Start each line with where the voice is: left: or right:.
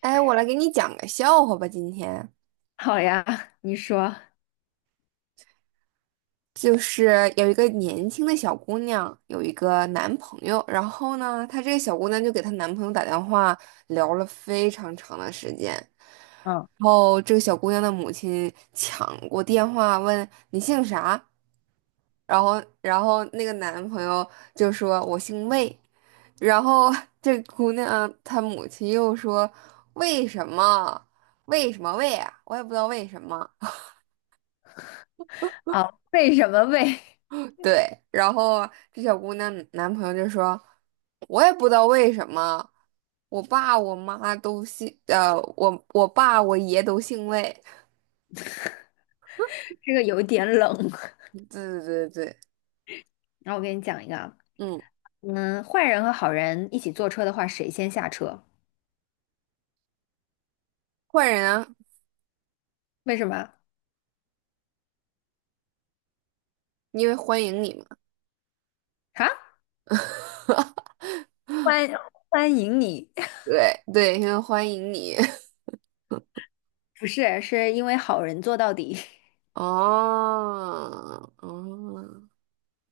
right: 哎，我来给你讲个笑话吧。今天
left: 好呀，你说。
right: 就是有一个年轻的小姑娘，有一个男朋友，然后呢，她这个小姑娘就给她男朋友打电话，聊了非常长的时间。
left: 嗯，
right: 然后这个小姑娘的母亲抢过电话问你姓啥，然后那个男朋友就说我姓魏，然后 这姑娘她母亲又说为什么为什么魏啊，我也不知道为什么。
left: 为什么为
right: 对，然后这小姑娘男朋友就说，我也不知道为什么，我爸我妈都姓，我爸我爷都姓魏。
left: 这个有点冷？
right: 对对对对，
left: 那我给你讲一个啊。
right: 嗯，
left: 嗯，坏人和好人一起坐车的话，谁先下车？
right: 坏人啊，
left: 为什么？
right: 因为欢迎你嘛。
left: 啊？欢欢迎你，
right: 对对，因为欢迎你。
left: 不是，是因为好人做到底。
right: 哦，哦，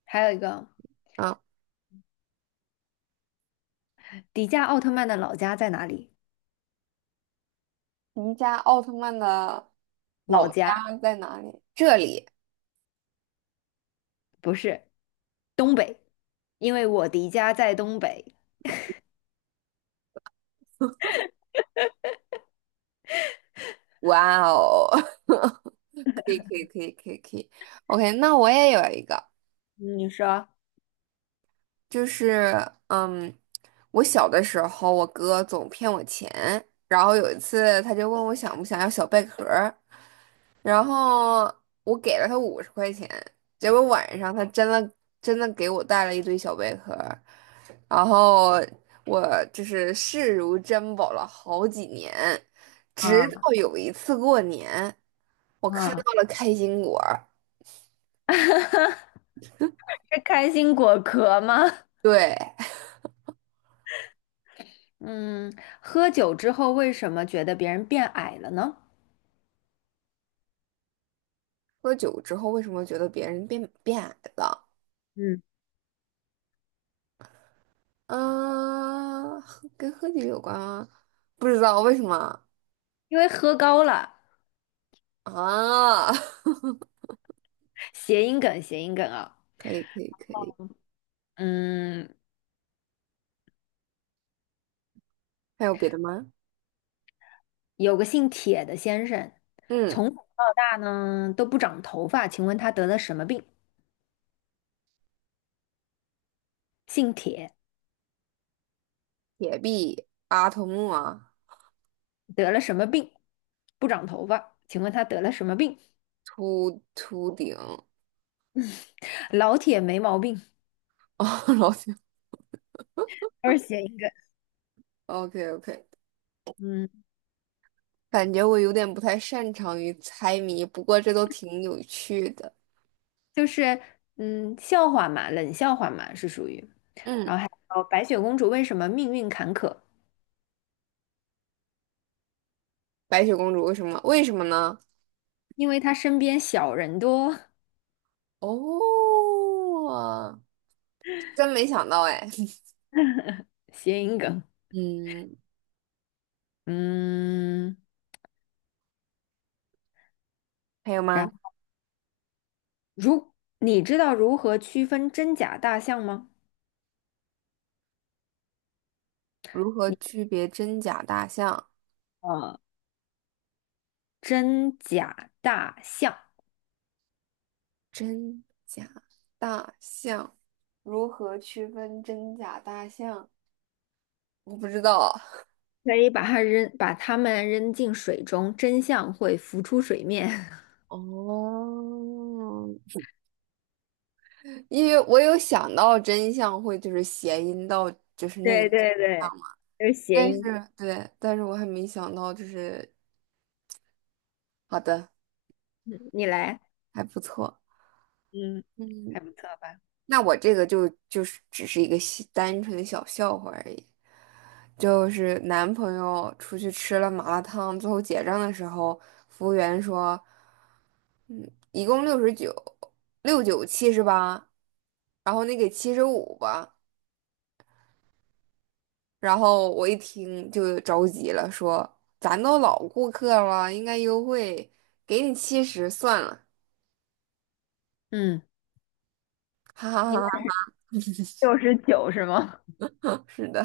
left: 还有一个，
right: 啊，
left: 迪迦奥特曼的老家在哪里？
right: 您家奥特曼的
left: 老
right: 老
left: 家
right: 家在哪里？这里。
left: 不是东北，因为我迪迦在东北。
right: 哇哦，可以可以可以可以可以，OK，那我也有一个，
left: 你说啊。
right: 就是嗯，我小的时候，我哥总骗我钱，然后有一次他就问我想不想要小贝壳儿，然后我给了他50块钱，结果晚上他真的真的给我带了一堆小贝壳儿，然后我就是视如珍宝了好几年，直到有一次过年。我看到
left: 啊，
right: 了开心果儿。
left: 是开心果壳吗？
right: 对，
left: 嗯，喝酒之后为什么觉得别人变矮了呢？
right: 喝酒之后为什么觉得别人变矮了？
left: 嗯，
right: 啊，喝跟喝酒有关吗？不知道为什么
left: 因为喝高了，
right: 啊？
left: 谐音梗，谐音梗啊。
right: 可以，可以，可以。
left: 嗯，
right: 还有别的吗？
left: 有个姓铁的先生，
right: 嗯，
left: 从小到大呢都不长头发，请问他得了什么病？姓铁
right: 铁臂、阿童木啊，
left: 得了什么病？不长头发，请问他得了什么病？
right: 秃顶。
left: 老铁没毛病，
right: 哦，老铁。
left: 都是谐音梗。
right: o k o k
left: 嗯，
right: 感觉我有点不太擅长于猜谜，不过这都挺有趣的。
left: 就是笑话嘛，冷笑话嘛，是属于。
right: 嗯，
left: 哦，白雪公主为什么命运坎坷？
right: 白雪公主为什么？为什么呢？
left: 因为他身边小人多，
right: 哦，真没想到哎。
left: 谐音梗。
right: 嗯，
left: 嗯。
right: 还有吗？
left: 然如你知道如何区分真假大象吗？
right: 如何区别真假大象？
left: 呃，真假大象
right: 真假大象，如何区分真假大象？我不知道，
left: 可以把它扔，把它们扔进水中，真相会浮出水面。
right: 哦，因为我有想到真相会就是谐音到就是那个
left: 对
right: 真
left: 对
right: 相，
left: 对，就是谐
right: 但是
left: 音。
right: 对，但是我还没想到就是好的，
left: 你来。
right: 还不错。
left: 嗯，
right: 嗯。
left: 还不错吧？
right: 那我这个就是只是一个小单纯的小笑话而已，就是男朋友出去吃了麻辣烫，最后结账的时候，服务员说，嗯，一共69，六九七十八，然后你给75吧。然后我一听就着急了，说咱都老顾客了，应该优惠，给你七十算了，
left: 嗯
right: 哈哈
left: 你应
right: 哈哈，
left: 该69是吗？
right: 是的。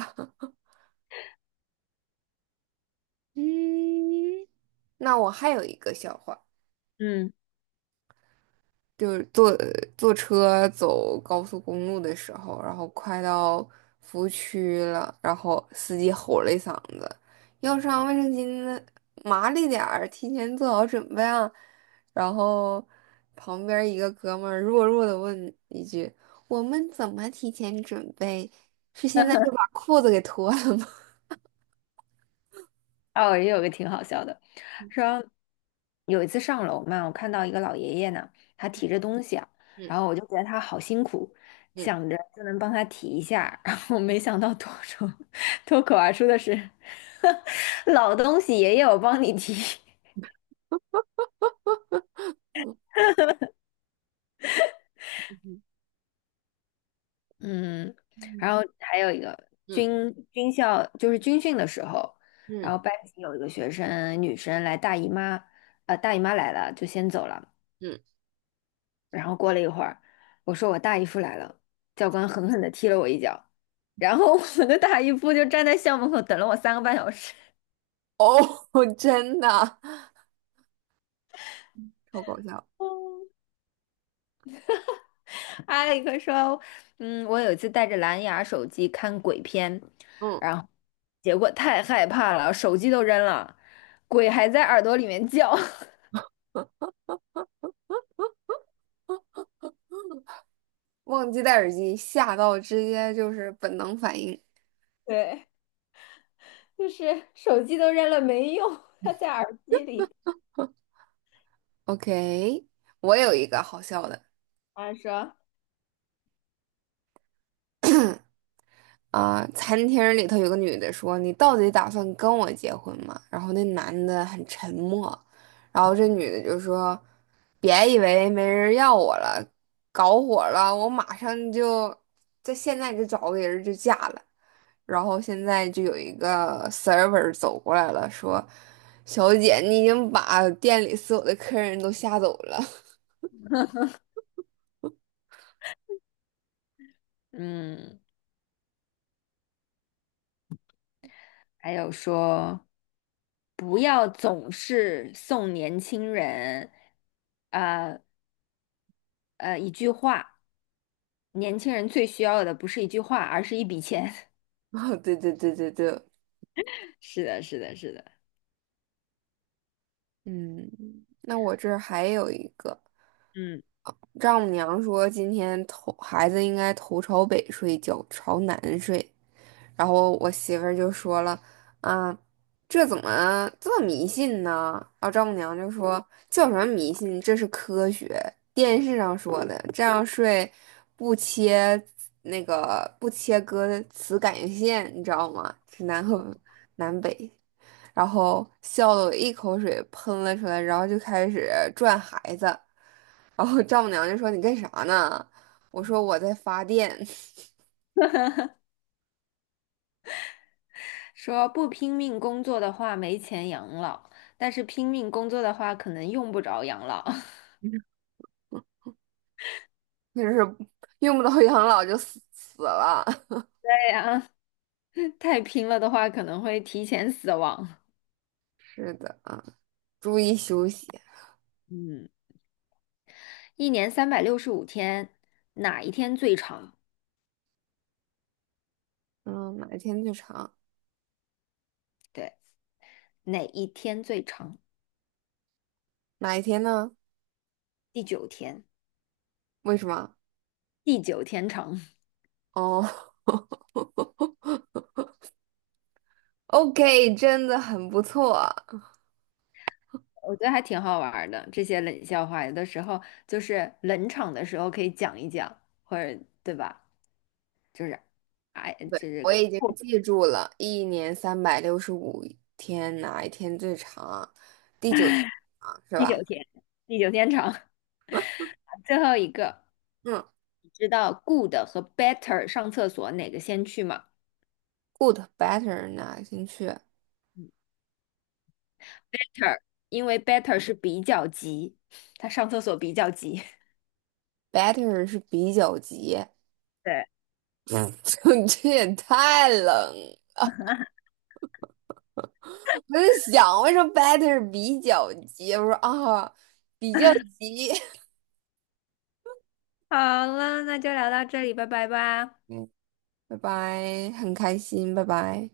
right: 嗯，那我还有一个笑话。
left: 嗯。
right: 就是坐车走高速公路的时候，然后快到服务区了，然后司机吼了一嗓子：“要上卫生巾的麻利点儿，提前做好准备啊！”然后旁边一个哥们儿弱弱的问一句：“我们怎么提前准备？是现在就把裤子给脱了吗？”
left: 哦，也有个挺好笑的，说有一次上楼嘛，我看到一个老爷爷呢，他提着东西啊，
right: 嗯
left: 然后我就觉得他好辛苦，想
right: 嗯
left: 着就能帮他提一下，然后没想到脱口而出的是 老东西，爷爷我帮你提。嗯，
right: 嗯
left: 然后还有一个
right: 嗯
left: 军校就是军训的时候，然后
right: 嗯
left: 班级有一个学生女生来大姨妈，大姨妈来了就先走了。
right: 嗯，
left: 然后过了一会儿，我说我大姨夫来了，教官狠狠地踢了我一脚，然后我的大姨夫就站在校门口等了我3个半小时。
right: 哦，真的，超搞笑。
left: 艾利克说："嗯，我有一次带着蓝牙手机看鬼片，
right: 嗯。
left: 然后结果太害怕了，手机都扔了，鬼还在耳朵里面叫。
right: 忘记戴耳机，吓到直接就是本能反应。
left: 对，就是手机都扔了没用，它在耳机里。"
right: OK，我有一个好笑的
left: 他说：
right: 啊、餐厅里头有个女的说：“你到底打算跟我结婚吗？”然后那男的很沉默，然后这女的就说：“别以为没人要我了，搞火了，我马上就在现在就找个人就嫁了。”然后现在就有一个 server 走过来了，说：“小姐，你已经把店里所有的客人都吓走了。”
left: “嗯。"还有说不要总是送年轻人，呃一句话，年轻人最需要的不是一句话，而是一笔钱。
right: 哦，对对对对对，
left: 是的，是的，是的。
right: 嗯，那我这儿还有一个，
left: 嗯，
right: 丈母娘说今天头孩子应该头朝北睡，脚朝南睡，然后我媳妇儿就说了，啊，这怎么这么迷信呢？然后丈母娘就说叫什么迷信，这是科学，电视上说的，这样睡不切不切割磁感应线，你知道吗？是南和南北。然后笑得我一口水喷了出来，然后就开始转孩子，然后丈母娘就说你干啥呢？我说我在发电，
left: 说不拼命工作的话没钱养老，但是拼命工作的话可能用不着养老。
right: 就是用不到养老就死了。
left: 对呀，太拼了的话可能会提前死亡。
right: 是的啊，注意休息。
left: 嗯，一年365天，哪一天最长？
right: 嗯，哪一天最长？
left: 对，哪一天最长？
right: 哪一天呢？
left: 第九天。
right: 为什么？
left: 地久天长，
right: 哦 ，OK，真的很不错。
left: 我觉得还挺好玩儿的。这些冷笑话，有的时候就是冷场的时候可以讲一讲，或者对吧？就是，哎，
right: 对，
left: 就是
right: 我已经
left: 不
right: 记住了，一年365天，哪一天最长啊第九天啊，是
left: 地久
right: 吧？
left: 天地久天长。最后一个，
right: 嗯。
left: 你知道 good 和 better 上厕所哪个先去吗
right: good better 哪进去
left: ？better,因为 better 是比较急，他上厕所比较急。
right: ？better 是比较级，
left: 对，
right: 嗯，就你这也太冷了我在想为什么 better 比较级？我说啊，比较级。
left: 好了，那就聊到这里，拜拜吧。
right: 嗯，拜拜，很开心，拜拜。